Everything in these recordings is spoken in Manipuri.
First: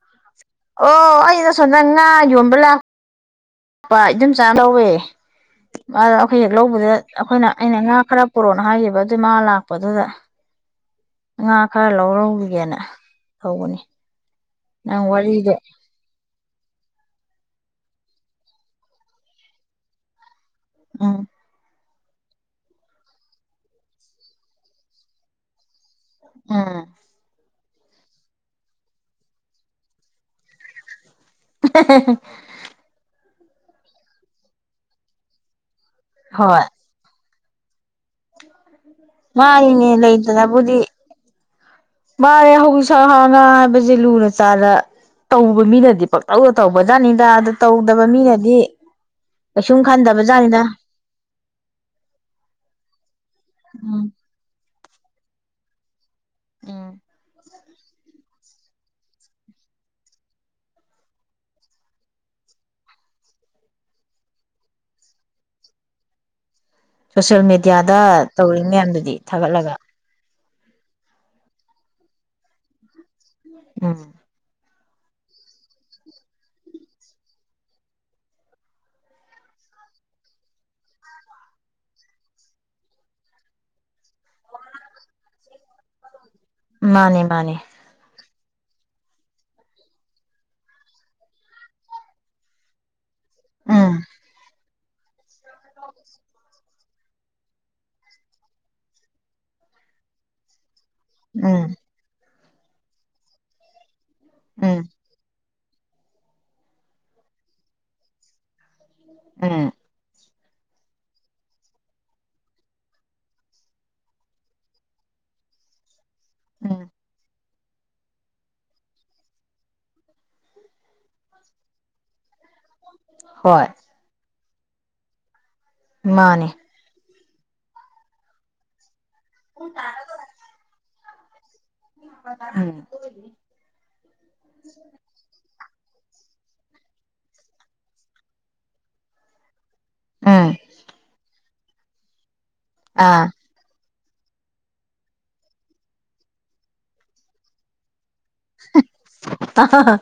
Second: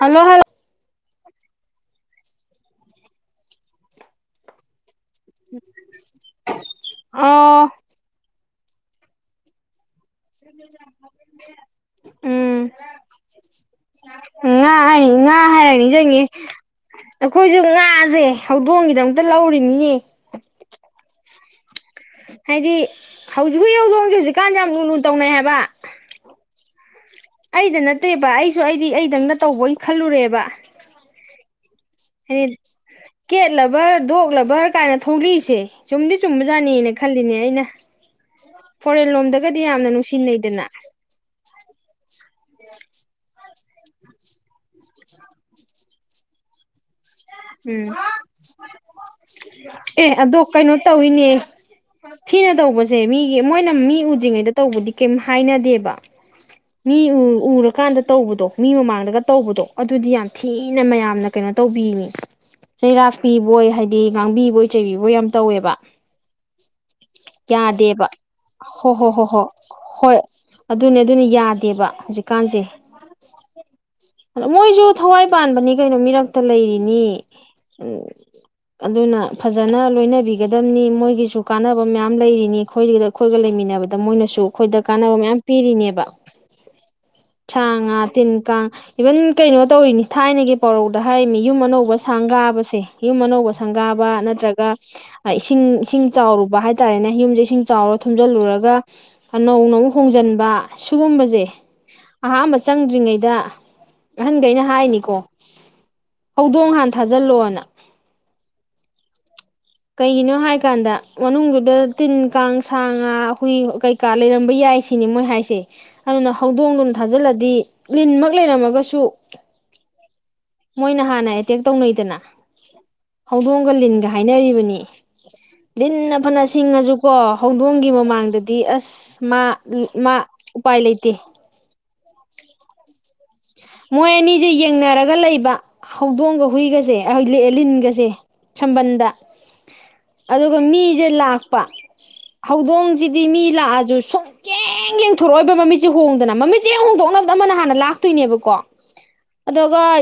ꯍꯜꯂꯣ ꯍꯜ ꯑꯩꯩꯅ ꯁꯣꯝꯗ ꯉꯥ ꯌꯣꯟꯕ ꯂꯥꯛ ꯄꯥ ꯑꯗꯨꯝ ꯆꯥ ꯂꯧꯋꯦ ꯑ ꯑꯩꯈꯣꯏ ꯍꯦꯛ ꯂꯧꯕꯗ ꯑꯩꯈꯣꯏꯅ ꯑꯣ ꯑꯩꯅ ꯉꯥ ꯈꯔ ꯄꯣꯔꯣꯅ ꯍꯥꯏꯈꯤꯕ ꯑꯗꯨꯏ ꯃꯥ ꯂꯥꯛꯄꯗꯨꯗ ꯉꯥ ꯈꯔ ꯎꯝ ꯂꯧꯔꯧꯈꯤꯒꯦꯅ ꯇꯧꯕꯅꯤ ꯉꯥ ꯅꯪ ꯍꯥꯏꯅꯤ ꯉꯥ ꯋꯥꯔꯤꯗꯣ ꯍꯥꯏꯔ ꯅꯤꯡꯖꯪꯉꯦ ꯑꯩꯈꯣꯏꯖꯨ ꯉꯥꯖꯦ ꯍꯧꯗꯣꯡꯒꯤꯗꯃꯛꯇ ꯂꯧꯔꯤꯅꯤꯅꯦ ꯎꯝ [unintelligible] ꯍꯥꯏꯗꯤ ꯍꯧꯖꯤꯛ [unintelligible] ꯍꯨꯏ ꯍꯧꯗꯣꯡꯖꯦ ꯍꯧꯖꯤꯛꯀꯥꯟ ꯌꯥꯝ ꯂꯨ ꯂꯨ ꯇꯧꯅꯩ ꯍꯥꯏꯕ ꯑꯝ ꯑꯩꯗ ꯅꯠꯇꯦꯕ ꯑꯩꯁꯨ ꯑꯩꯗꯤ ꯑꯩꯗꯪꯅ ꯇꯧꯕꯣꯏ ꯈꯜꯂꯨꯔꯦꯕ ꯑ ꯍ ꯍ ꯍ [unintelligible] ꯀꯦꯠꯂꯕꯔ ꯗꯣꯛꯂꯕꯔ ꯀꯥꯏꯅ ꯊꯣꯛꯂꯛꯏꯁꯦ ꯆꯨꯝꯗꯤ ꯍꯣꯏ ꯆꯨꯝꯕꯖꯥꯠꯅꯦꯅ ꯈꯜꯂꯤꯅꯦ ꯑꯩꯅ ꯐꯣꯔꯦꯟ ꯂꯣꯝꯗꯒꯗꯤ ꯃꯥꯅꯤꯅꯦ ꯌꯥꯝꯅ ꯅꯨꯡꯁꯤꯅꯩꯗꯅ ꯂꯩꯇꯅꯕꯨꯗꯤ ꯃꯥꯅꯦ ꯍꯧꯁꯥꯍꯅ ꯁꯥ ꯍꯥꯏꯕꯖꯦ ꯂꯨꯅ ꯆꯥꯔ ꯇꯧꯕ ꯃꯤꯅꯗꯤ ꯄꯪꯇꯧꯗ ꯇꯧꯕꯖꯥꯠꯅꯤ ꯎꯝ ꯀꯩꯁꯨꯝ ꯑꯦ ꯑꯗꯣ ꯈꯟꯗꯕꯖꯥꯠꯅꯤꯗ ꯀꯩꯅꯣ ꯇꯧꯏꯅꯦ ꯊꯤꯅ ꯇꯧꯕꯁꯦ ꯃꯤꯒꯤ ꯃꯣꯏꯅ ꯃꯤ ꯎꯝ ꯎꯗ꯭ꯔꯤꯉꯩꯗ ꯇꯧꯕꯗꯤ ꯀꯩꯝ ꯍꯥꯏꯅꯗꯦꯕ ꯎꯝ ꯃꯤ ꯎ ꯎꯔ ꯀꯥꯟꯗ ꯇꯧꯕꯗꯣ ꯃꯤ ꯃꯃꯥꯡꯗꯒ ꯇꯧꯕꯗꯣ ꯑꯗꯨꯗꯤ ꯌꯥꯝ ꯊꯤꯅ ꯃꯌꯥꯝꯅ ꯀꯩꯅꯣ ꯇꯧꯕꯤꯅꯤ ꯆꯩꯔꯥꯛꯄꯤꯕꯣꯏ ꯍꯥꯏꯗꯤ ꯉꯥꯡꯕꯤꯕꯣꯏ ꯆꯩꯕꯤꯕꯣꯏ ꯌꯥꯝ ꯇꯧꯋꯦꯕ ꯁꯣꯁꯦꯜ ꯃꯦꯗꯤꯌꯥꯗ ꯌꯥꯗꯦꯕ ꯇꯧꯔꯤ ꯍꯣ ꯍꯣ ꯃꯌꯥꯝꯗꯨꯗꯤ ꯍꯣ ꯍꯣ ꯊꯥꯒꯠꯂꯒ ꯍꯣꯏ ꯑꯗꯨꯅꯦ ꯑꯗꯨꯅ ꯌꯥꯗꯦꯕ ꯍꯧꯖꯤꯛꯀꯥꯟꯁꯦ ꯎꯝ ꯃꯣꯏꯁꯨ ꯊꯋꯥꯏ ꯄꯥꯟꯕꯅꯤ ꯀꯩꯅꯣ ꯃꯤꯔꯛꯇ ꯂꯩꯔꯤꯅꯤ ꯎꯝ ꯑꯗꯨꯅ ꯐꯖꯅ ꯂꯣꯏꯅꯕꯤꯒꯗꯝꯅꯤ ꯃꯣꯏꯒꯤꯁꯨ ꯀꯥꯟꯅꯕ ꯃꯌꯥꯝ ꯂꯩꯔꯤꯅꯤ ꯑꯩꯈꯣꯏ ꯑꯩꯈꯣꯏꯒ ꯂꯩꯃꯤꯟꯅꯕꯗ ꯃꯣꯏꯅꯁꯨ ꯑꯩꯈꯣꯏꯗ ꯀꯥꯟꯅꯕ ꯃꯌꯥꯝ ꯄꯤꯔꯤꯅꯦꯕ ꯃꯥꯅꯦ ꯃꯥꯅꯦ ꯆꯥꯡ ꯉꯥ ꯇꯤꯟ ꯀꯥꯡ ꯏꯚꯟ ꯀꯩꯅꯣ ꯇꯧꯔꯤꯅꯤ ꯊꯥꯏꯅꯒꯤ ꯄꯧꯔꯧꯗ ꯍꯥꯏꯃꯤ ꯌꯨꯝ ꯑꯅꯧꯕ ꯁꯥꯡꯒꯥꯕꯁꯦ ꯌꯨꯝ ꯑꯅꯧꯕ ꯎꯝ ꯁꯪꯒꯥꯕ ꯅꯠꯇ꯭ꯔꯒ ꯒꯥ ꯏꯁꯤꯡ ꯏꯁꯤꯡ ꯆꯥꯎꯔꯨꯕ ꯍꯥꯏ ꯍꯥꯏꯇꯥꯔꯦꯅꯦ ꯌꯨꯝꯁꯦ ꯏꯁꯤꯡ ꯆꯥꯎꯔ ꯊꯨꯝꯖꯤꯜꯂꯨꯔꯒ ꯅꯧꯅ‌ꯑꯃꯨꯛ ꯍꯣꯡꯖꯤꯟꯕ ꯁꯨꯒꯨꯝꯕꯖ‌ꯦ ꯎꯝ ꯑꯍꯥꯟꯕ ꯆꯪꯗ꯭ꯔꯤꯉꯩꯗ ꯑꯍꯟꯈꯩꯅ ꯎꯝ ꯍꯥꯏꯅꯤꯀꯣ ꯍꯧꯗꯣꯡ ꯍꯥꯟ ꯊꯥꯖꯤꯜꯂꯣꯅ ꯎꯝ ꯀꯩꯒꯤꯅꯣ ꯍꯥꯏꯀꯥꯟꯗ ꯃꯅꯨꯡꯗꯨꯗ ꯇꯤꯟ ꯀꯥꯡ ꯁꯥ ꯉꯥ ꯍꯨꯏ ꯀꯩꯀꯥ ꯂꯩꯔꯝꯕ ꯌꯥꯏ ꯁꯤꯅꯤ ꯃꯣꯏ ꯍꯥꯏꯁꯦ ꯑꯗꯨꯅ ꯎꯝ ꯍꯧꯗꯣꯡꯗꯨꯝ ꯊꯥꯖꯤꯜꯂꯗꯤ ꯂꯤꯟꯃꯛ ꯂꯩꯔꯝꯃꯒꯁꯨ ꯃꯣꯏꯅ ꯍꯥꯟꯅ ꯑꯦꯇꯦꯛ ꯇꯧꯅꯩꯗꯅ ꯍꯣꯏ ꯍꯧꯗꯣꯡꯒ ꯂꯤꯟꯒ ꯍꯥꯏꯅꯔꯤꯕꯅꯤ ꯅꯤ ꯂꯤꯟꯅ ꯐꯅ ꯃꯥꯅꯦ ꯁꯤꯡꯉꯁꯨ ꯀꯣ ꯍꯧꯗꯣꯡꯒꯤ ꯃꯃꯥꯡꯗꯗꯤ ꯑꯁ ꯃꯥ ꯃꯥ ꯎꯄꯥꯥꯏ ꯂꯩ ꯇꯦ [unintelligible] [inaudible] ꯃꯣꯏ ꯑꯅꯤꯁꯦ ꯌꯦꯡꯅꯔꯒ ꯂꯩꯕ ꯍꯧꯗꯣꯡꯒ ꯍꯨꯏꯒꯁꯦ ꯑꯩ ꯂꯤꯟꯒꯁꯦ ꯁꯝꯕꯟꯗ ꯎꯝ ꯑꯗꯨꯒ ꯃꯤꯁꯦ ꯂꯥꯛ ꯄ ꯍꯧꯗꯣꯡꯁꯤꯗꯤ ꯑꯥ ꯃꯤ ꯂꯥꯛꯑꯁꯨ ꯁꯨꯡꯌ‌ꯦꯡ ꯌꯦꯡꯊꯣꯔꯛꯑꯣꯏꯕ ꯃꯃꯤꯠꯁꯦ ꯍꯣꯡꯗꯅ ꯃꯃꯤꯠꯁꯦ ꯍꯣꯡꯗꯣꯛꯅꯕꯗ ꯑꯃꯅ ꯍꯥꯟꯅ ꯂꯥꯛꯇꯣꯏꯅꯦꯕ ꯀꯣ ꯑꯗꯨꯒ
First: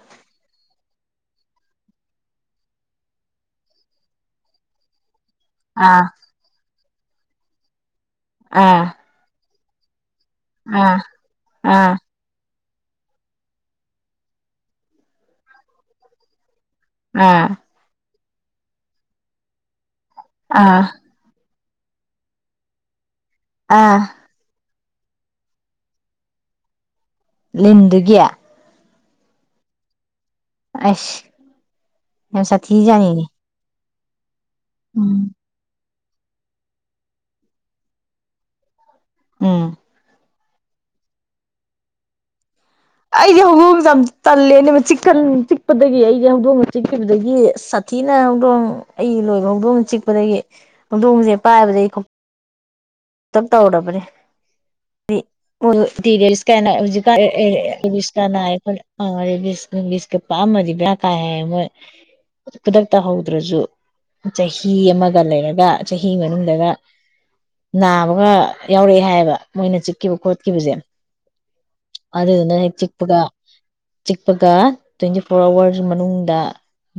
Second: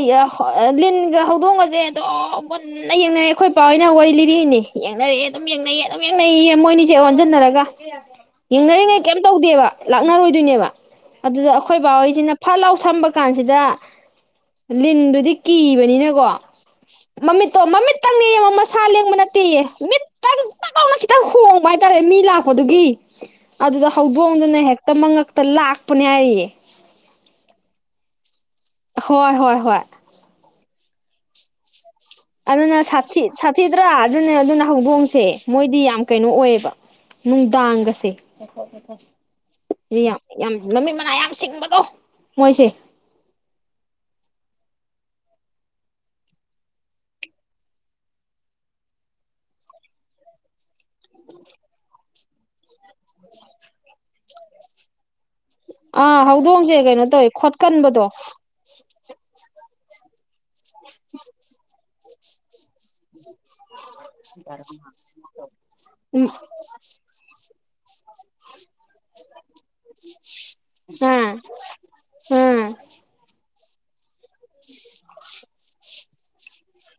ꯂꯤꯟ ꯍꯧꯗꯣꯡꯒꯁꯦ ꯑꯝ ꯃꯨꯟꯅ ꯌꯦꯡꯅꯔꯦ ꯑꯩꯈꯣꯏ ꯄꯥ ꯍ‌ꯣꯏꯅ ꯋꯥꯔꯤ ꯂꯤꯔꯤꯛꯏꯅꯦ ꯌꯦꯡꯅꯔꯦ ꯑꯗꯨꯝ ꯌꯦꯡꯅꯩꯌꯦ ꯑꯗꯨꯝ ꯑꯥ ꯌꯦꯡꯅꯩꯌꯦ ꯃꯣꯏꯅꯤ ꯏꯆꯦ ꯑꯣꯟꯁꯤꯟꯅꯔꯒ ꯑꯥ ꯌ‌ꯦꯡꯅꯔꯤꯉꯩ ꯀꯩꯝ ꯇꯧꯗꯦꯕ ꯂꯥꯛꯅꯔꯣꯏ ꯑꯗꯨꯅꯦꯕ ꯑꯥ ꯑꯗꯨꯗ ꯑꯩꯈꯣꯏ ꯑꯥ ꯕꯥꯍꯩꯁꯤꯅ ꯐꯜꯂꯥꯎ ꯁꯝꯕ ꯀꯥꯟꯁꯤꯗ ꯂꯤꯟꯗꯨꯗꯤ ꯀꯤꯕꯅꯤꯅꯀꯣ ꯑꯥ ꯃꯃꯤꯠꯇꯣ ꯃꯃꯤꯠ ꯈꯪꯉꯦ ꯃꯁꯥ ꯂꯦꯡꯕ ꯅꯠꯇꯦ ꯃꯤꯠ ꯑꯥ ꯍꯥꯏꯇꯥꯔꯦ ꯃꯤ ꯂꯥꯛꯄꯗꯨꯒꯤ ꯑꯗꯨꯗ ꯑꯥ ꯍꯧꯗꯣꯡꯗꯨꯅ ꯍꯦꯛꯇ ꯇ ꯃꯉꯛꯇ ꯂꯥꯛꯄꯅꯦ ꯍꯥꯏꯔꯤꯌꯦ꯫ ꯂꯤꯟꯗꯨꯒꯤ ꯍꯣꯏ ꯍꯣꯏ ꯍꯣꯏ ꯑꯁ ꯌꯥꯝ ꯑꯗꯨꯅ ꯁꯥꯊꯤ ꯁꯥꯊꯤꯖꯥꯠꯅꯤꯅꯦ ꯁꯥꯊꯤ ꯗꯔ ꯑꯗꯨꯅꯦ ꯑꯗꯨꯅ ꯍꯧꯗꯣꯡꯁꯦ ꯎꯝ ꯃꯣꯏꯗꯤ ꯌꯥꯝ ꯀꯩꯅꯣ ꯑꯣꯏꯌꯦꯕ ꯅꯨꯡꯗꯥꯡꯒꯁꯦ ꯎꯝ [unintelligible] ꯌꯥꯝ ꯃꯃꯤꯠ ꯃꯅꯥꯏ ꯌꯥꯝ ꯁꯤꯡꯕꯗꯣ ꯃꯣꯏꯁꯦ ꯑꯩꯗꯤ ꯍꯧꯗꯣꯡꯁꯦ ꯌꯥꯝ ꯆꯜꯂꯦ ꯑ ꯆꯤꯛ ꯆꯤꯛꯄꯗꯒꯤ ꯑꯩꯗꯤ ꯍꯧꯗꯣꯡꯅ ꯆꯤꯛꯈꯤꯕꯗꯒꯤ ꯁꯥꯊꯤꯅ ꯍꯧꯗꯣꯡ ꯑꯩ ꯂꯣꯏꯕ ꯍꯧꯗꯣꯡꯅ ꯆꯤꯛꯄꯗꯒꯤ ꯍꯧꯗꯣꯡꯁꯦ ꯄꯥꯏꯕꯗꯒꯤ ꯇꯞ ꯇꯧꯔꯕꯅꯦ ꯑꯣ ꯑꯥ ꯇꯤꯔꯤꯜꯁ ꯀ ꯍꯧꯗꯣꯡꯁꯦ ꯀꯩꯅꯣ ꯍꯧꯖꯤꯛ ꯀꯟ ꯇꯧꯋꯦ ꯈꯣꯠꯀꯟꯕꯗꯣ ꯔꯦꯕꯥꯁ ꯅꯨꯡꯁꯤ ꯀꯥ ꯄꯛꯑꯃꯃꯗꯤ ꯕꯦꯔꯥ ꯀꯥꯏ ꯍꯥꯏꯃꯣꯢ꯫ [unintelligible] ꯈꯨꯗꯛꯇ ꯍꯧꯗ꯭ꯔꯁꯨ ꯆꯍꯤ ꯑꯃꯒ ꯂꯩꯔꯒ ꯆꯍꯤ ꯎꯝ ꯃꯅꯨꯡꯗꯒ ꯅꯥꯕꯒ ꯌꯥꯎꯔꯛꯑꯦ ꯍꯥꯏꯌꯦꯕ ꯃꯣꯏꯅ ꯆꯤꯛꯈꯤꯕ ꯈꯣꯠꯈꯤꯕꯁꯦ ꯑꯥ ꯑꯗꯨꯗꯨꯅ ꯑꯥ ꯍꯦꯛ ꯆꯤꯛꯄꯒ ꯆꯤꯛꯄꯒ ꯇ꯭ꯋꯦꯟꯇꯤ ꯐꯣꯔ ꯑꯋꯔꯁ ꯃꯅꯨꯡ ꯗ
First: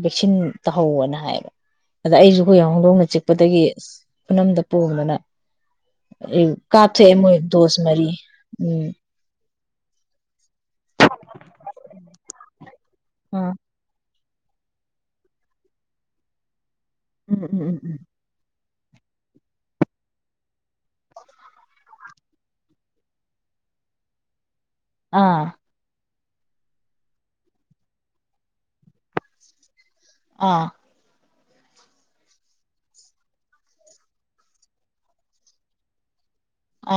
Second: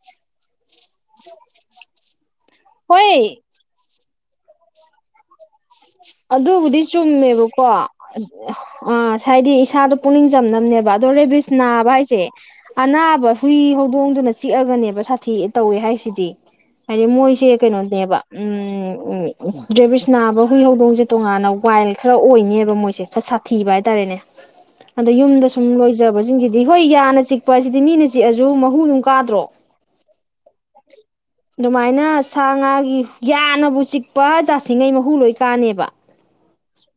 ꯚꯦꯛꯁꯤꯟ ꯇꯥꯍꯧꯋꯅ ꯍꯥꯏꯕ ꯑꯗ ꯑꯩꯁꯨ ꯑꯩꯈꯣꯏ ꯍꯧꯗꯣꯡꯅ ꯍꯣꯏ ꯆꯤꯛꯄꯗꯒꯤ ꯏꯁ ꯈꯨꯅꯝꯗ ꯄꯣꯝꯗꯅ꯫ ꯑꯗꯨꯕꯨꯗꯤ ꯀꯥꯞꯊꯣꯛꯑꯦ ꯃꯣꯏ ꯆꯨꯝꯃꯦꯕꯀꯣ ꯗꯣꯁ ꯑ ꯃꯔꯤ ꯎꯝ ꯍꯥꯏꯗꯤ ꯏꯁꯥꯗꯣ ꯄꯨꯛꯅꯤꯡ ꯆꯝꯅꯕꯅꯦꯕ ꯑꯗꯣ ꯔꯦꯕꯤꯁ ꯅꯥꯕ ꯍꯥꯏꯁꯦ [inaudible] ꯑꯅꯥꯕ ꯑꯥ ꯍꯨꯏ ꯍꯧꯗꯣꯡꯗꯨꯅ ꯆꯤꯛꯑꯒꯅꯦꯕ ꯁꯥꯊꯤ ꯇꯧꯋꯦ ꯍꯥꯏꯁꯤꯗꯤ ꯍꯥꯏꯗꯤ ꯎꯝ ꯃꯣꯏꯁꯦ ꯎꯝ ꯎꯝ ꯎꯝ ꯀꯩꯅꯣꯅꯦꯕ ꯎꯝ ꯎꯝ ꯎꯝ ꯔꯦꯕꯤꯁ ꯅꯥꯕ ꯍꯨꯏꯍꯧꯗꯣꯡ ꯁꯦ ꯇꯣꯉꯥꯟꯅ ꯋꯥꯏꯜ ꯈꯔ ꯑꯣꯏꯅꯦꯕ ꯃꯣꯏꯁꯦ ꯈꯔ ꯁꯥꯊꯤꯕ ꯍꯥꯏꯇꯥꯔꯦꯅꯦ ꯑꯗꯣ ꯑꯥ ꯌꯨꯝꯗ ꯁꯨꯝ ꯂꯣꯏꯖꯕꯁꯦ ꯆꯤꯡꯁꯤꯗꯤ ꯍꯣꯏ ꯌꯥꯅ ꯆꯤꯛꯄ ꯑꯁꯤꯗꯤ ꯃꯤꯅ ꯆꯤꯛꯑꯁꯨ ꯃꯍꯨ ꯑꯗꯨꯝ ꯀꯥꯗ꯭ꯔꯣ ꯑꯥ ꯑꯗꯨꯃꯥꯏꯅ ꯁꯥ ꯉꯥꯒꯤ ꯌꯥꯅꯕꯨ ꯆꯤꯛꯄ ꯖꯥꯠꯁꯤꯉꯩ ꯃꯍꯨ ꯂꯣꯏ ꯀꯥꯅꯦꯕ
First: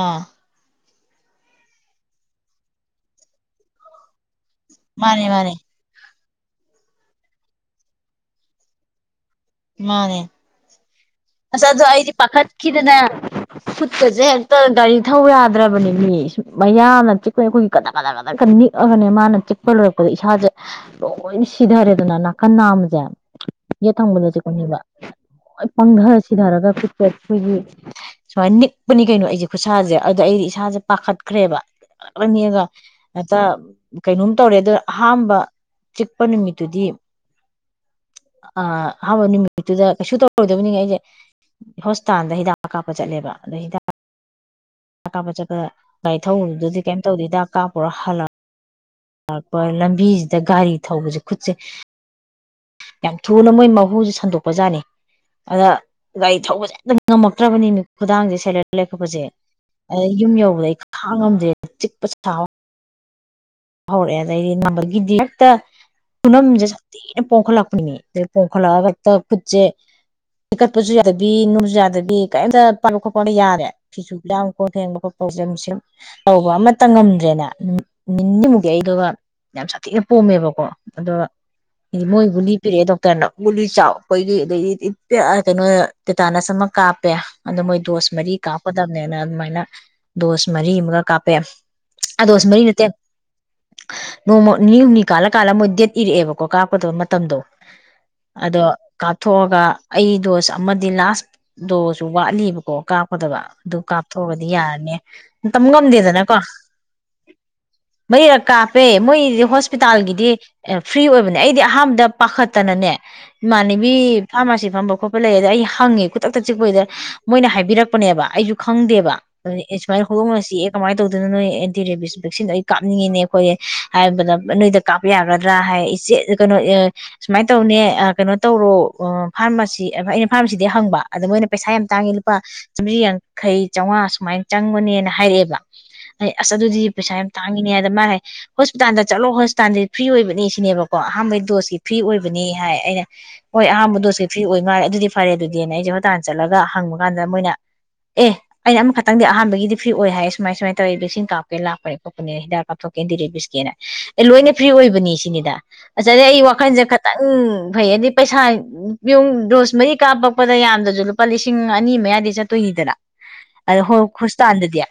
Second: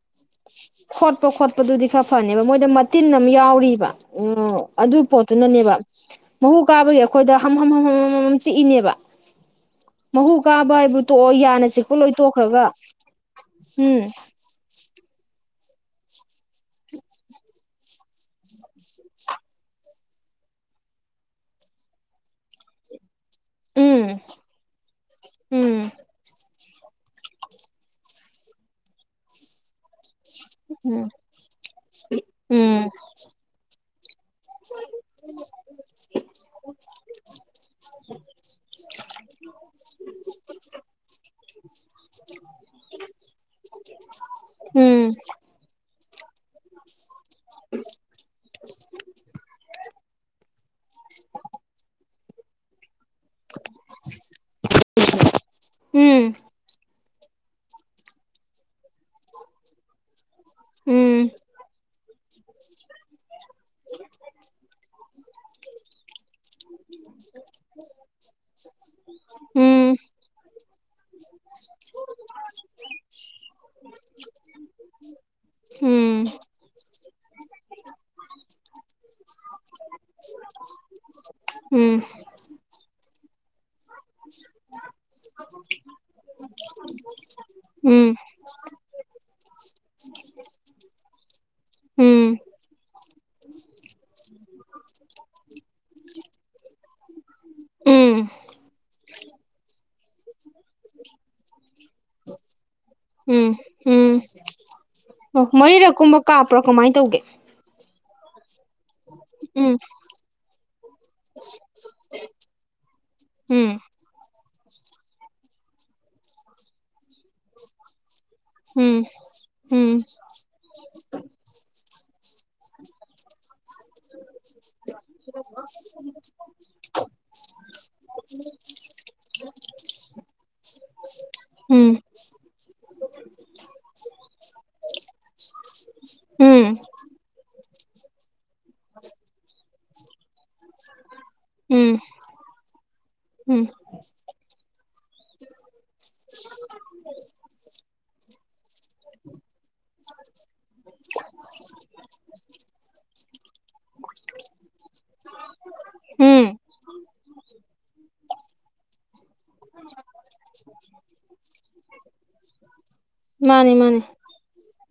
ꯑꯥ ꯈꯣꯠꯄ ꯈꯣꯠꯄꯗꯨꯗꯤ ꯈꯔ ꯐꯅꯦꯕ ꯃꯣꯏꯗ ꯃꯇꯤꯟ ꯑꯃ ꯌꯥꯎꯔꯤꯕ ꯑꯗꯨ ꯃꯥꯅꯦ ꯃꯥꯅꯦ ꯄꯣꯠꯇꯨꯅꯅꯦꯕ ꯃꯍꯨ ꯀꯥꯕꯒꯤ ꯑꯩꯈꯣꯏꯗ ꯍꯝ ꯍꯝ ꯍꯝ ꯍꯝ ꯍꯝꯃꯝ ꯆꯤꯛꯏꯅꯦꯕ ꯃꯥꯅꯦ ꯃꯍꯨ ꯀꯥꯕ ꯍꯥꯏꯕ ꯇꯣꯛꯑꯣ ꯌꯥꯅ ꯑꯁ ꯑꯗꯣ ꯆꯤꯛꯄ ꯂꯣꯏ ꯑꯩꯗꯤ ꯇꯣꯛꯈ꯭ꯔꯒ ꯄꯥꯈꯠꯈꯤꯗꯅ ꯎꯝ ꯈꯨꯠꯀꯁꯦ ꯍꯦꯛꯇ ꯒꯥꯔꯤ ꯊꯧꯕ ꯌꯥꯗ꯭ꯔꯕꯅꯦ ꯃꯤ ꯁ ꯃꯌꯥꯅ ꯆꯤꯛꯄꯒꯤ ꯑꯩꯈꯣꯏꯒꯤ ꯒꯗꯛ ꯒꯗꯛ ꯅꯤꯛ ꯑꯅꯦ ꯃꯥꯅ ꯆꯤꯛꯄ ꯂꯣꯏꯔ ꯑꯗ ꯏꯁꯥꯁꯦ ꯂꯣꯏꯅ ꯁꯤꯊꯔꯦꯗꯅ ꯅꯥꯀꯟ ꯅꯥꯝꯃꯖꯦ ꯌꯦꯠ ꯎꯝ ꯊꯪꯕꯗ ꯆꯤꯛꯄ ꯍꯣꯏ ꯎꯝ ꯄꯪꯊꯔ ꯁꯤꯊꯔꯒ ꯑꯩꯈꯣꯏꯒꯤ ꯁꯨꯃꯥꯏꯅ ꯅꯤꯛꯄꯅꯤ ꯀꯩꯅꯣ ꯑꯩꯁꯦ ꯈꯨꯠꯁꯥꯁꯦ ꯑꯗ ꯑꯩꯗꯤ ꯏꯁꯥꯁꯦ ꯄꯥꯈꯠꯈ꯭ꯔꯦꯕꯂꯅꯤꯒ ꯎꯝ ꯍꯇ ꯀꯩꯅꯣꯝ ꯇꯧꯔꯦ ꯑꯗ ꯑꯍꯥꯟꯕ ꯆꯤꯛꯄ ꯅꯨꯃꯤꯠꯇꯨꯗꯤ ꯑ ꯑꯍꯥꯟꯕ ꯅꯨꯃꯤꯠꯇꯨꯗ ꯀꯩꯁꯨ ꯇꯧꯔꯣꯏꯗꯕꯅꯤꯉ ꯑꯩꯁꯦ ꯍꯣꯁꯄꯤꯇꯥꯜꯗ ꯍꯤꯗꯥꯛ ꯀꯥꯞꯄ ꯆꯠꯂꯦꯕ ꯑꯗꯣ ꯍꯤꯗꯥꯛ ꯎꯝ ꯀꯥꯞꯄ ꯆꯠꯄꯗ ꯒꯥꯔꯤ ꯊꯧꯔꯨꯗꯨꯗꯤ ꯀꯩꯝ ꯇꯧꯗꯦꯗ ꯀꯥꯞꯄꯨꯔ ꯍꯜꯂꯛꯄ ꯂꯥꯛꯄ ꯂꯝꯕꯤꯁꯤꯗ ꯒꯥꯔꯤ ꯊꯧꯕꯁꯦ ꯈꯨꯠꯁꯦ ꯌꯥꯝ ꯊꯨꯅ ꯃꯣꯏ ꯃꯍꯨꯁꯦ ꯁꯟꯗꯣꯛꯄꯖꯥꯠꯅꯤ ꯑꯗ ꯎꯝ ꯒꯥꯔꯤ ꯊꯧꯕꯁꯦ ꯍꯦꯛꯇ ꯉꯝꯃꯛꯇ꯭ꯔꯕꯅꯤꯠ ꯈꯨꯗꯥꯡꯁꯦ ꯁꯦꯂꯔ ꯂꯩꯈꯠꯄꯁꯦ ꯌꯨꯝ ꯌꯧ ꯑꯩ ꯎꯝ ꯈꯥꯡꯉꯝꯗꯦ ꯆꯤꯛꯄ ꯊꯥꯎ ꯍꯧꯔꯛꯑꯦ ꯑꯗꯩꯗꯤ ꯅꯝꯕꯒꯤꯗꯤ ꯍꯦꯛꯇ ꯈꯨꯅꯝꯁꯦ ꯁꯥꯊꯤꯅ ꯄꯣꯝꯈꯠꯂꯛꯄꯅꯤꯅꯦ ꯑꯗꯨ ꯄꯣꯡꯈꯠꯂꯛꯑ ꯍꯦꯛꯇ ꯎꯝ ꯈꯨꯠꯁꯦ ꯊꯤꯈꯠꯄꯁꯨ ꯌꯥꯗꯕꯤ ꯅꯨꯡꯁꯨ ꯌꯥꯗꯕꯤ ꯀꯔꯤꯝꯇ ꯄꯥꯕ ꯈꯣꯠꯄꯅ ꯌꯥꯔꯦ ꯐꯤꯁꯨ ꯌꯥꯝ ꯀꯣꯟꯠ ꯊꯦꯡꯕ ꯈꯣꯄ ꯇꯧꯁꯝ ꯁꯨꯝ ꯎꯝ ꯇꯧꯕ ꯑꯃ ꯑꯝꯇ ꯉꯝꯗ꯭ꯔꯦꯅꯦ ꯏꯤꯟꯃꯨꯛꯛꯇ ꯑꯩꯗꯨꯒ ꯌꯥꯝ ꯁꯥꯊꯤꯅ ꯄꯣꯝꯃꯦꯕꯀꯣ ꯑꯗꯣ ꯎꯝ ꯎꯝ ꯃꯣꯏꯕꯨꯗꯤ ꯄꯤꯔꯛꯑꯦ ꯗꯣꯛꯇꯔꯅ ꯒꯨꯂꯤ ꯆꯥꯎ ꯑꯩꯈꯣꯏꯒꯤ ꯑꯗꯩꯗꯤ ꯀꯩꯅꯣ ꯇꯦꯇꯥꯅꯁ ꯑꯃ ꯀꯥꯞꯄꯦ ꯑꯗꯣ ꯃꯣꯏ ꯗꯣꯁ ꯎꯝ ꯃꯔꯤ ꯀꯥꯞꯀꯗꯕꯅꯦꯅ ꯑꯗꯨꯃꯥꯏꯅ ꯗꯣꯁ ꯃꯔꯤ ꯑꯃꯒ ꯀꯥꯞꯄꯦ ꯗꯣꯁ ꯃꯔꯤ ꯅꯠꯇꯦ ꯅꯣꯡꯃ ꯅꯤ ꯍꯨꯝꯅꯤ ꯀꯥꯜꯂ ꯀꯥꯜꯂ ꯃꯣꯏ ꯗꯦꯠ ꯏꯔꯛꯑꯦꯕꯀꯣ ꯀꯥꯞꯀꯗꯕ ꯃꯇꯝꯗꯣ ꯎꯝ ꯎꯝ ꯑꯗꯣ ꯀꯥꯞꯊꯣꯛꯑꯒ ꯑꯩ ꯗꯣꯁ ꯑꯃꯗꯤ ꯂꯥꯁ ꯗꯣꯁꯨ ꯋꯥꯠꯂꯤꯕꯀꯣ ꯀꯥꯞꯀꯗꯕ ꯎꯝ ꯑꯗꯨ ꯎꯝ ꯀꯥꯞꯊꯣꯛꯑꯒꯗꯤ ꯌꯥꯔꯅꯤ ꯑꯣ ꯃꯇꯝ ꯃꯔꯤꯔꯛ ꯀꯨꯝꯕ ꯉꯝꯗꯦꯗꯅꯀꯣ ꯀꯥꯞꯄ꯭ꯔꯣ ꯀꯃꯥꯏꯅ ꯇꯧꯒꯦ ꯃꯔꯤꯔꯛ ꯀꯥꯞꯄꯦ ꯄꯦ ꯃꯣꯏꯗꯤ ꯎꯝ ꯍꯣꯁꯄꯤꯇꯥꯜꯒꯤꯗꯤ ꯑꯦ ꯐ꯭ꯔꯤ ꯑꯣꯏꯕꯅꯦ ꯑꯩꯗꯤ ꯑꯍꯥꯟꯕꯗ ꯄꯥꯈꯠꯇꯅꯅꯦ ꯎꯝ ꯏꯃꯥꯟꯅꯕꯤ ꯐꯥꯔꯃꯥꯁꯤ ꯉꯝꯕ ꯈꯣꯠꯄ ꯂꯩꯑꯦ ꯑꯗ ꯑꯩ ꯍꯪꯉꯦ ꯈꯨꯗꯛꯇ ꯆꯤꯛꯄꯩꯗ ꯃꯣꯏꯅ ꯍꯥꯏꯕꯤꯔꯛꯄꯅꯦꯕ ꯑꯩꯁꯨ ꯎꯝ ꯈꯪꯗꯦꯕ ꯑꯗꯨ ꯑꯦ ꯎꯝ ꯁꯨꯃꯥꯏꯅ ꯍꯧꯗꯣꯛꯅ ꯆꯤꯛꯑꯦ ꯀꯃꯥꯏꯅ ꯇꯧꯗꯣꯏꯅꯣ ꯅꯣꯏ ꯑꯦꯟꯇꯤ ꯔꯦꯕꯤꯁ [unintelligible] ꯀꯥꯞꯅꯤꯡꯉꯤꯅꯦ ꯑꯩꯈꯣꯏꯁꯦ ꯍꯥꯏꯕꯗ ꯅꯣꯏꯗ ꯀꯥꯞꯄ ꯌꯥꯒꯗ꯭ꯔꯥ ꯍꯥꯏ ꯏꯆꯦ ꯀꯩꯅꯣ ꯁꯨꯃꯥꯏꯅ ꯇꯧꯅꯦ ꯀꯩꯅꯣ ꯇꯧꯔꯣ ꯐꯥꯔꯃꯥꯁꯤ ꯑꯩꯅ ꯐꯥꯔꯃꯥꯁꯤꯗꯤ ꯍꯪꯕ ꯑꯗ ꯃꯣꯏꯅ ꯄꯩꯁꯥ ꯌꯥꯝ ꯎꯝ ꯇꯥꯡꯉꯤ ꯂꯨꯄꯥ ꯆꯥꯝꯕ꯭ꯔꯤ ꯌꯥꯡꯈꯩ ꯆꯥꯝꯃꯉꯥ ꯁꯨꯃꯥꯏꯅ ꯆꯪꯕꯅꯦꯅ ꯍꯥꯏꯔꯛꯑꯦꯕ ꯑꯩ ꯑꯁ ꯎꯝ ꯑꯗꯨꯗꯤ ꯄꯩꯁꯥ ꯌꯥꯝ ꯇꯥꯡꯉꯤꯅꯦ ꯍꯥꯏꯕꯗ ꯃꯥꯅ ꯍꯥꯏ ꯍꯣꯁꯄꯤꯇꯥꯜꯗ ꯆꯠꯂꯣ ꯍꯣꯁꯇꯥꯜꯗꯤ ꯐ꯭ꯔꯤ ꯑꯣꯏꯕꯅꯤ ꯁꯤꯅꯦꯕꯀꯣ ꯑꯍꯥꯥꯟꯕꯩ ꯗꯣꯁꯁꯤ ꯐ꯭ꯔꯤ ꯎꯝ ꯑꯣꯏꯕꯅꯤ ꯍꯥꯏ ꯑꯩꯅ ꯍꯣꯏ ꯎꯝ ꯑꯍꯥꯟꯕ ꯗꯣꯁꯁꯤ ꯐ꯭ꯔꯤ ꯑꯣꯏ ꯃꯥꯜꯂꯦ ꯑꯗꯨꯗꯤ ꯐꯔꯦ ꯑꯗꯨꯗꯤꯅꯦ ꯑꯩꯖꯦ [unintelligible] ꯇꯥꯟ ꯆꯠꯂꯒ ꯍꯪꯕ ꯀꯥꯟꯗ ꯃꯣꯏꯅ ꯑꯦ ꯑꯩꯅ ꯑꯃꯈꯛꯇꯪꯗꯤ ꯑꯍꯥꯟꯕꯒꯤꯗꯤ ꯐ꯭ꯔꯤ ꯁꯤ ꯑꯣꯏ ꯍꯥꯏ ꯁꯨꯃꯥꯏ ꯁꯨꯃꯥꯏ ꯇꯧꯑꯦ ꯚꯦꯛꯁꯤꯟ ꯀꯥꯞꯀꯦ ꯂꯥꯛꯄꯅꯦ ꯊꯣꯛꯀꯦꯟꯗꯤ ꯔꯦꯕꯤꯁꯀꯦꯅ ꯑꯦ ꯂꯣꯏꯅ ꯐ꯭ꯔꯤ ꯑꯣꯏꯕꯅꯤ ꯁꯤꯅꯤꯗ ꯑꯆꯥ ꯑ ꯑꯩ ꯎꯝ ꯋꯥꯈꯜꯁꯦ ꯈꯠ ꯈꯤꯇꯪ ꯐꯩꯌꯦꯗꯤ ꯄꯩꯁꯥ ꯄꯤꯌꯨꯡ ꯗꯣꯁ ꯃꯔꯤ ꯀꯥꯞꯄꯛꯄꯗ ꯌꯥꯝꯗ꯭ꯔꯁꯨ ꯂꯨꯄꯥ ꯂꯤꯁꯤꯡ ꯑꯅꯤ ꯃꯌꯥꯗꯤ ꯆꯠꯇꯣꯏꯅꯤꯗꯅ ꯃꯥꯅꯤ ꯑ ꯍꯣ ꯃꯥꯅꯤ ꯍꯣꯁꯄꯤꯇꯥꯜꯗꯗꯤ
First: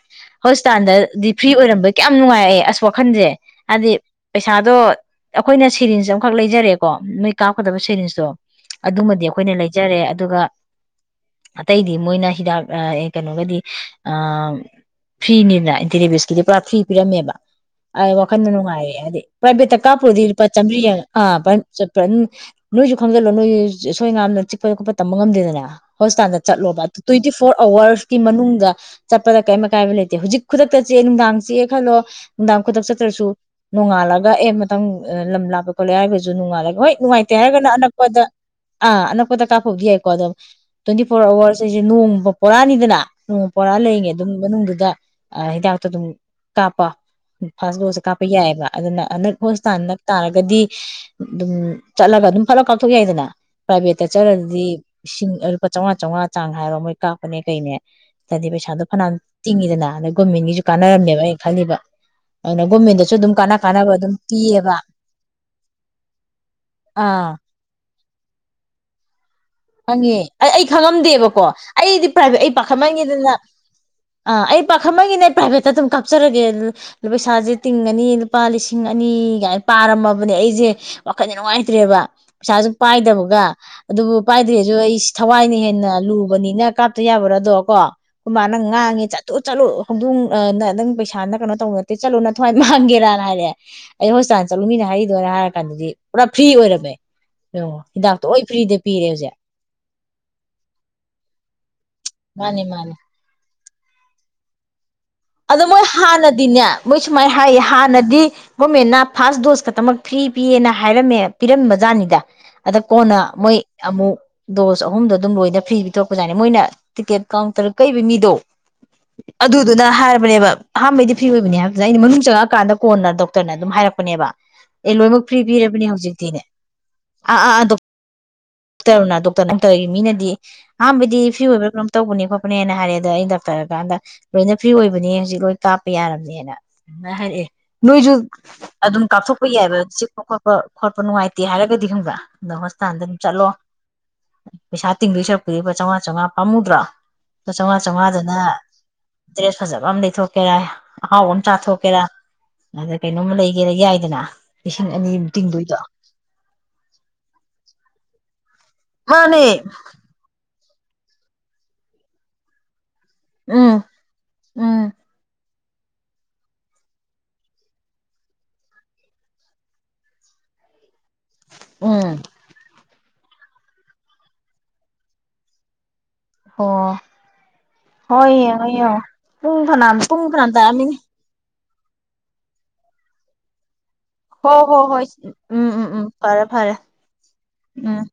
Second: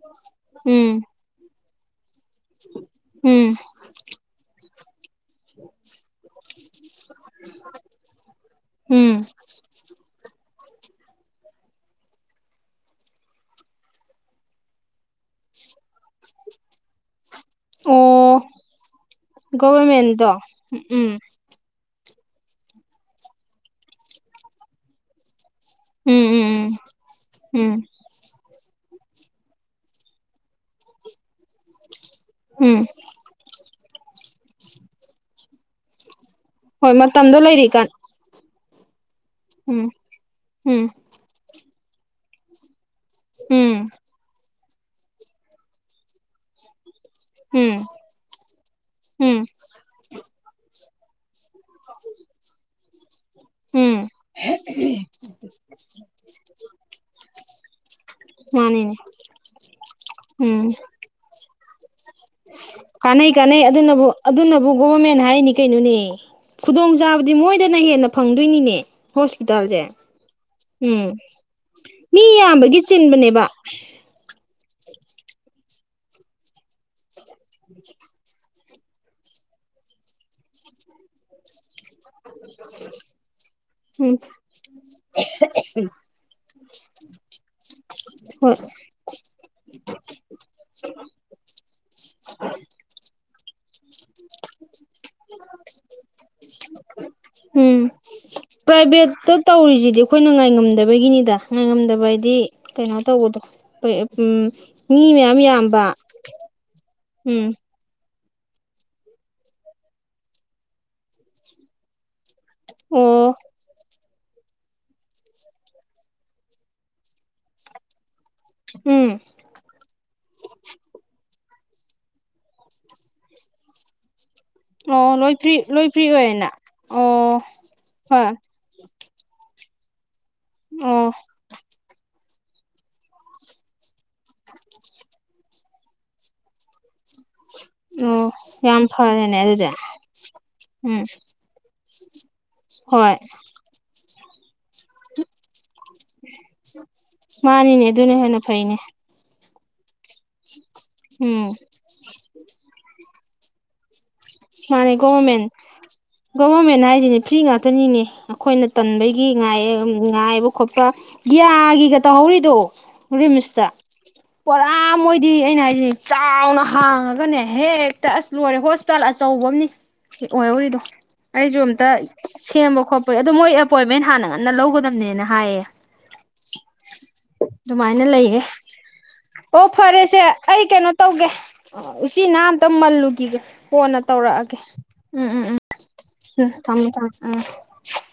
ꯍꯣꯁꯄꯤꯇꯥꯜ ꯎꯝ ꯗꯗꯤ ꯐ꯭ꯔꯤ ꯑꯣꯏꯔꯝꯕꯩ ꯀꯌꯥꯝ ꯅꯨꯡꯉꯥꯏ ꯑꯩ ꯑꯁ ꯋꯥꯈꯟꯁꯦ ꯎꯝ ꯍꯥꯏꯗꯤ ꯄꯩꯁꯥꯗꯣ ꯑꯩꯈꯣꯏꯅ ꯁꯦꯔꯤꯟꯁ ꯑꯃꯈꯛ ꯂꯩꯖꯔꯦꯀꯣ ꯅꯣꯏ ꯀꯥꯞꯀꯗꯕ ꯁꯦꯔꯤꯟꯁꯇꯣ ꯑꯗꯨꯃꯗꯤ ꯎꯝ ꯑꯩꯈꯣꯏꯅ ꯂꯩꯖꯔꯦ ꯑꯗꯨꯒ ꯑꯇꯩꯗꯤ ꯃꯣꯏꯅ ꯍꯤꯗꯥꯛ ꯑ ꯑꯦ ꯀꯩꯅꯣꯒꯗꯤ ꯑ ꯐ꯭ꯔꯤꯅꯤꯅ ꯑꯦꯟꯇꯤꯔꯦꯕꯤꯁꯀꯤꯗꯤ ꯄꯨꯔꯥ ꯐ꯭ꯔꯤ ꯄꯤꯔꯝꯃꯦꯕ ꯑꯩ ꯑꯣ ꯋꯥꯈꯟꯗ ꯅꯨꯡꯉꯥꯏꯔꯛꯑꯦ ꯍꯥꯏꯗꯤ ꯄ꯭ꯔꯥꯏꯐꯦꯠꯇ ꯀꯥꯞꯄꯨꯨꯔꯗꯤ ꯒꯣꯚꯔꯃꯦꯟꯗꯣ ꯂꯨꯄꯥ ꯆꯥꯝꯕ꯭ꯔꯤ ꯎꯝ ꯑ ꯄ꯭ꯔꯟ ꯑ ꯄ꯭ꯔꯟ ꯅꯣꯏꯁꯨ ꯈꯪꯖꯤꯜꯂꯣ ꯅꯣꯏ ꯁꯣꯏꯉꯥꯝꯗꯅ ꯆꯤꯛꯄ ꯈꯣꯠꯄ ꯇꯝꯕ ꯉꯝꯗꯦꯗꯅ ꯎꯝ ꯍꯣꯁꯄꯤꯇꯥꯜꯗ ꯎꯝ ꯆꯠꯂꯣꯕ ꯇ꯭ꯋꯦꯟꯇꯤ ꯐꯣꯔ ꯎꯝ ꯑꯋꯥꯔꯁꯀꯤ ꯃꯅꯨꯡꯗ ꯆꯠꯄꯗ ꯀꯩꯝ ꯑꯀꯥꯏꯕ ꯂꯩꯇꯦ ꯍꯧꯖꯤꯛ ꯈꯨꯗꯛꯇ ꯆꯤꯛꯑꯦ ꯅꯨꯡꯗꯥꯡ ꯆꯤꯛꯑꯦ ꯈꯜꯂꯣ ꯍ ꯅꯨꯡꯗꯥꯡ ꯈꯨꯗꯛ ꯎꯝ ꯆꯠꯇ꯭ꯔꯥꯁꯨ ꯅꯣꯡꯉꯥꯜꯂꯒ ꯑꯦ ꯃꯊꯪ ꯂꯝ ꯂꯥꯞꯄꯦ ꯈꯣꯠꯂꯦ ꯍꯥꯏꯔꯒꯁꯨ ꯅꯨꯡꯉꯥꯜꯂꯒ ꯍꯣꯏ ꯅꯨꯡꯉꯥꯏꯇꯦ ꯃꯇꯝꯗꯣ ꯍꯥꯏꯔꯒꯅ ꯂꯩꯔꯤꯀꯥꯟ ꯑꯅꯛꯄꯗ ꯑ ꯑꯅꯞ [unintelligible] ꯀꯥꯞꯄꯨꯕꯗꯤ ꯎꯝ ꯌꯥꯏꯀꯣ ꯑꯗꯨꯗ ꯎꯝ ꯇ꯭ꯋꯦꯟꯇꯤ ꯐꯣꯔ ꯑꯋꯥꯔꯁ ꯑꯩꯈꯣꯏꯁꯦ ꯅꯣꯡꯃ ꯄꯣꯔꯥꯅꯤꯗꯅ [unintelligible] ꯄꯣꯔꯥ ꯎꯝ ꯂꯩꯔꯤꯉꯩ ꯑꯗꯨꯝ ꯃꯅꯨꯡꯗꯨꯗ ꯍꯤꯗꯥꯛꯇ ꯑꯗꯨꯝ ꯇꯄ ꯐꯥꯔꯁ ꯎꯝ ꯗꯣꯁꯦ ꯀꯥꯞꯄ ꯌꯥꯏꯑꯕ ꯑꯗꯨꯅ ꯑꯅꯛ ꯎꯝ ꯍꯣꯁꯄꯤꯇꯥꯜ ꯅꯛ ꯇꯥꯔꯒ ꯀꯗꯤ ꯑꯗꯨꯝ ꯆꯠꯂꯒ ꯑꯗꯨꯝ ꯐꯠꯂꯞ ꯀꯥꯞꯊꯣꯛ ꯌꯥꯏꯗꯅ ꯄ꯭ꯔꯥꯏꯚꯦꯠꯇ ꯎꯝ ꯆꯠꯂꯗꯤ ꯏꯁꯤꯡ ꯂꯨꯄꯥ ꯆꯥꯝꯃꯉꯥ ꯆꯥꯝꯃꯉꯥ ꯆꯥꯡ ꯍꯥꯏꯔꯣ ꯃꯣꯏ ꯀꯥꯞꯄꯅꯦ ꯀꯩꯅꯦ ꯑꯗꯤ ꯄꯩꯁꯥꯗꯣ ꯃꯥꯅꯤꯅꯦ ꯐꯅꯅ ꯇꯤꯡꯉꯤꯗꯅ ꯑꯗꯩ ꯒꯣꯔꯃꯦꯟꯒꯤꯁꯨ ꯎꯝ ꯀꯥꯟꯅꯔꯝꯃꯦꯕ ꯑꯩ ꯈꯜꯂꯤꯕ ꯑꯗꯨꯅ ꯒꯣꯔꯃꯦꯟꯗꯁꯨ ꯀꯥꯟꯅꯩ ꯑꯗꯨꯝ ꯀꯥꯟꯅ ꯀꯥꯟꯅꯩ ꯀꯥꯟꯅꯕ ꯑꯗꯨꯅꯕꯨ ꯑꯗꯨꯝ ꯑꯗꯨꯅꯕꯨ ꯄꯤꯌꯦꯕ ꯒꯣꯚꯔꯃꯦꯟ ꯍꯥꯏꯅꯤ ꯀꯩꯅꯣꯅꯦ ꯈꯨꯗꯣꯡꯆꯥꯥꯕꯗꯤ ꯑꯥ ꯃꯣꯏꯗꯅ ꯍꯦꯟꯅ ꯐꯪꯗꯣꯏꯅꯤꯅꯦ ꯍꯣ ꯈꯪꯉꯦ ꯑꯩ ꯑꯩ ꯈꯪꯉꯝꯗꯦꯕꯀꯣ ꯑꯩꯗꯤ ꯃꯤ ꯄ꯭ꯔꯥꯏꯚꯦꯠ ꯑꯩ ꯌꯥꯝꯕꯒꯤ ꯄꯥꯈꯠꯃꯟꯒꯦꯗꯅ ꯆꯤꯟꯕꯅꯦꯕ ꯑꯥ ꯑꯩ ꯄꯥꯈꯠꯃꯟꯒꯦꯅ ꯄ꯭ꯔꯥꯏꯚꯦꯠ ꯀꯞꯆꯔꯒꯦ ꯄꯩꯁꯥꯁꯦ ꯇꯤꯡꯉꯅꯤ ꯂꯨꯄꯥ ꯂꯤꯁꯤꯡ ꯂꯤꯁꯤꯡ ꯑꯅꯤꯒꯥꯏ ꯄꯥꯔꯝꯃꯕꯅꯦ ꯑꯩꯁꯦ ꯋꯥꯈꯟꯗ ꯅꯨꯡꯉꯥꯏꯇ꯭ꯔꯦꯕ ꯄꯩꯁꯥꯁꯨ ꯄꯥꯏꯗꯕꯒ ꯑꯗꯨꯕꯨ ꯎꯝ ꯍꯥꯏꯗ꯭ꯔꯦꯁꯨ ꯑꯩ ꯊꯋꯥꯏꯅ ꯍꯦꯟꯅ ꯂꯨꯕꯅꯤꯅ ꯀꯥꯞꯇ ꯌꯥꯕ꯭ꯔꯥꯗꯣ ꯀꯣ‌ ꯈ‌ꯣꯏꯃꯅ ꯍꯣꯏ ꯉꯥꯡꯉꯦ ꯆꯠꯂꯨ ꯆꯠꯂꯨ ꯍꯧꯗꯣꯡ ꯅꯪ ꯄꯩꯁꯥꯅ ꯀꯩꯅꯣ ꯇꯧꯕ ꯅꯠꯇꯦ ꯆꯠꯂꯨ ꯅꯊꯋꯥꯏ ꯃꯥꯡꯒꯦꯔꯥ ꯍꯥꯏꯔꯛꯑꯦ ꯑꯩ ꯍꯣꯁꯄꯤꯇꯥꯜ ꯆꯠꯂꯨꯃꯤꯅ ꯍꯥꯏꯔꯤꯗꯣꯏꯔ ꯍꯥꯏꯔ ꯀꯥꯟꯗꯗꯤ ꯄꯨꯔꯥ ꯐ꯭ꯔꯤ ꯑꯣꯏꯔꯝꯃꯦ ꯌꯦꯡꯉꯣ ꯎꯝ ꯍꯤꯗꯥꯛꯇꯣ ꯂꯣꯏ ꯐ꯭ꯔꯤꯗ ꯄꯤꯔꯦ ꯄ꯭ꯔꯥꯏꯕꯦꯠꯇ ꯍꯧꯖꯤꯛ ꯇꯧꯔꯤꯁꯤꯗꯤ ꯑꯩꯈꯣꯏꯅ ꯉꯥꯏꯉꯝꯗꯕꯒꯤꯅꯤꯗ ꯉꯥꯏꯉꯝꯗꯕ ꯍꯥꯏ ꯗꯤ ꯃꯥꯅꯦ ꯃꯥꯅꯦ ꯀꯩꯅꯣ ꯇꯧꯕꯗꯣ ꯎꯝ ꯃꯤ ꯃꯌꯥꯝ ꯑꯗꯣ ꯌꯥꯝꯕ ꯃꯣꯏ ꯍꯥꯟꯅꯗꯤꯅꯦ ꯃꯣꯏ ꯁꯨꯃꯥꯏꯅ ꯎꯝ ꯍꯥꯏꯌꯦ ꯍꯥꯟꯅꯗꯤ ꯒꯣꯔꯃꯦꯟꯅ ꯐꯥꯔꯁ ꯗꯣꯁ ꯈꯛꯇꯃꯛ ꯐ꯭ꯔꯤ ꯄꯤꯌꯦꯅ ꯍꯥꯏꯔꯝꯃꯦ ꯄꯤꯔꯝꯕ ꯖꯥꯠꯅꯤꯗ ꯑꯗ ꯀꯣꯟꯅ ꯑꯣ ꯃꯣꯏ ꯑꯃꯨꯛ ꯗꯣꯁ ꯑꯍꯨꯝꯗꯣ ꯑꯗꯨꯝ ꯂꯣꯏꯅ ꯐ꯭ꯔꯤ ꯄꯤꯊꯣꯔꯛꯄꯖꯥꯠꯅꯦ ꯃꯣꯏꯅ ꯇꯤꯛꯀꯦꯠ ꯀꯥꯎꯟꯇꯔ ꯀꯩꯕ ꯃꯤꯗꯣ ꯎꯝ ꯑꯗꯨꯗꯨꯅ ꯍꯥꯏ ꯅꯦꯕ ꯑꯍꯥꯟꯕꯩ ꯐꯤ ꯑꯣꯏꯕꯅꯦ ꯍꯥꯏꯕꯁꯤꯗꯅ ꯑꯩꯅ ꯃꯅꯨꯡ ꯆꯪꯉꯛꯑꯀꯥꯟꯗ ꯀꯣꯟꯅ ꯗꯣꯛꯇꯔꯅ ꯑꯗꯨꯝ ꯍꯥꯏꯔꯛꯄꯅꯦꯕ ꯑꯦ ꯑꯣ ꯂꯣꯏꯅꯃꯛ ꯂꯣꯏ ꯐ꯭ꯔꯤ ꯄꯤꯔꯕꯅꯦ ꯂꯣꯏ ꯐ꯭ꯔꯤ ꯍꯧꯖꯤꯛꯇꯤꯅꯦ ꯑꯣꯏꯅ ꯑꯣ ꯍꯣꯏ ꯇꯔꯨꯅꯥ ꯗꯣꯛꯇꯔ ꯅꯪ ꯇꯧꯔꯤ ꯃꯤꯅꯗꯤ ꯑꯣ ꯑꯍꯥꯟꯕꯗꯤ ꯐ꯭ꯔꯤ ꯑꯣꯏꯕ ꯀꯩꯅ‌ꯣꯝ ꯇꯧꯕꯅꯤꯀꯣ ꯅꯦꯅ ꯍꯥꯏꯔꯦ ꯑꯗ ꯑꯩꯅ ꯗꯥꯛꯇꯔꯀꯥꯟꯗ ꯂꯣꯏꯅ ꯐ꯭ꯔꯤ ꯑꯣꯏꯕ ꯀꯥꯞꯄ ꯌꯥꯔꯝꯅꯦꯅ ꯍꯥꯏꯛꯑꯦ ꯅꯣꯏꯁꯨ ꯑꯣ ꯌꯥꯝ ꯑꯗꯨꯝ ꯐꯔꯦꯅꯦ ꯀꯥꯞꯊꯣꯛꯄ ꯑꯗꯨꯗꯤ ꯌꯥꯏꯕ ꯆꯤꯛꯄ ꯈꯣꯠꯄ ꯈꯣꯠꯄ ꯎꯝ ꯅꯨꯡꯉꯥꯏꯇꯦ ꯍꯥꯏꯔꯒꯗꯤ ꯁꯤ ꯍꯪꯕ ꯅꯁꯇꯥꯟꯗ ꯍꯣꯏ ꯑꯗꯨꯝ ꯆꯠꯂꯣ ꯎ ꯄꯩꯁꯥ ꯇꯤꯡꯗꯣꯏ ꯁꯔꯛꯄꯨꯗꯤ ꯂꯄꯥ ꯆꯥꯝꯃꯉꯥ ꯆꯥꯃꯉꯥ ꯄꯝꯃꯨꯗ꯭ꯔꯥ ꯂꯄꯥ ꯆꯥꯝꯃꯉꯥ ꯃꯥꯅꯤꯅꯦ ꯑꯗꯨꯅ ꯆꯥꯝꯉꯥꯗꯅ ꯍꯦꯟꯅ ꯐꯩꯅꯦ ꯗ꯭ꯔꯦꯁ ꯐꯖꯕ ꯑꯃꯝ ꯂꯩ ꯆꯥꯊꯣꯛꯀꯦꯔꯥ ꯑꯍꯥꯎꯕ ꯑꯃ ꯎꯝ ꯆꯥꯊꯣꯛꯀꯦꯔꯥ ꯑꯗ ꯀꯩꯅꯣꯝ ꯂꯩ ꯒꯦꯔ ꯌꯥꯏꯗꯅ ꯂꯤꯁꯤꯡ ꯃꯥꯅꯤ ꯑꯅꯤꯃꯨꯛ ꯒꯣꯚꯔꯃꯦꯟ ꯇꯤꯡꯗꯣꯏꯗꯣ ꯒꯣꯚꯔꯃꯦꯟ ꯍꯥꯏꯁꯤꯅꯦ ꯐ꯭ꯔꯤ ꯉꯥꯛꯇꯅꯤꯅꯦ ꯑꯩꯈꯣꯏꯅ ꯇꯟꯕꯒꯤ ꯃꯥꯅꯦ ꯉꯥꯏꯑ ꯉꯥꯏꯕ ꯈꯣꯠꯄ ꯒꯌꯥꯒꯤꯒ ꯇꯧꯍꯧꯔꯤꯗꯣ ꯔꯤꯝꯁꯇ ꯎꯝ ꯄꯨꯣꯔꯥ ꯎꯝ ꯃꯣꯏꯗꯤ ꯑꯩꯅ ꯍꯥꯏ ꯁꯤꯅꯤ ꯆꯥꯎꯅ ꯍꯥꯡꯉꯒꯅꯦ ꯍꯦꯛꯇ ꯑꯁ ꯂꯣꯏꯔꯦ ꯍꯣꯁꯄꯤꯇꯥꯜ ꯑꯆꯧꯕ ꯑꯃꯅꯤ ꯑꯣꯏꯍꯧꯔꯤꯗꯣ ꯑꯩꯁꯨ ꯑꯨꯇ ꯎꯝ ꯁꯦꯝꯕ ꯈꯣꯠꯄ ꯍꯣꯏ ꯑꯣ ꯃꯣꯏ ꯑꯦꯄꯣꯏꯟꯃꯦꯟ ꯍꯥꯟꯅ ꯉꯟꯅ ꯂꯧꯒꯗꯝꯕꯅꯦꯅ ꯍꯥꯏꯌꯦ ꯑꯣ ꯑꯗꯨꯃꯥꯏꯅ ꯂꯩꯌꯦ ꯍꯣꯏꯡꯡ ꯄꯨꯡ ꯑꯣ ꯐꯅꯥ ꯄꯨꯡ ꯈꯅꯥ ꯇꯥꯛꯑꯃꯤꯅꯦ ꯎ ꯎꯆꯤ ꯅꯝ ꯇꯃꯜꯂꯨꯒꯤꯒ ꯐꯣꯟ ꯍꯣ ꯍꯣ ꯍꯣꯏ ꯎꯝ ꯎꯝ ꯎꯝ ꯐꯔꯦ ꯐꯔꯦ ꯊꯝꯃꯦ ꯊꯝꯃꯦ ꯎꯝ ꯎꯝ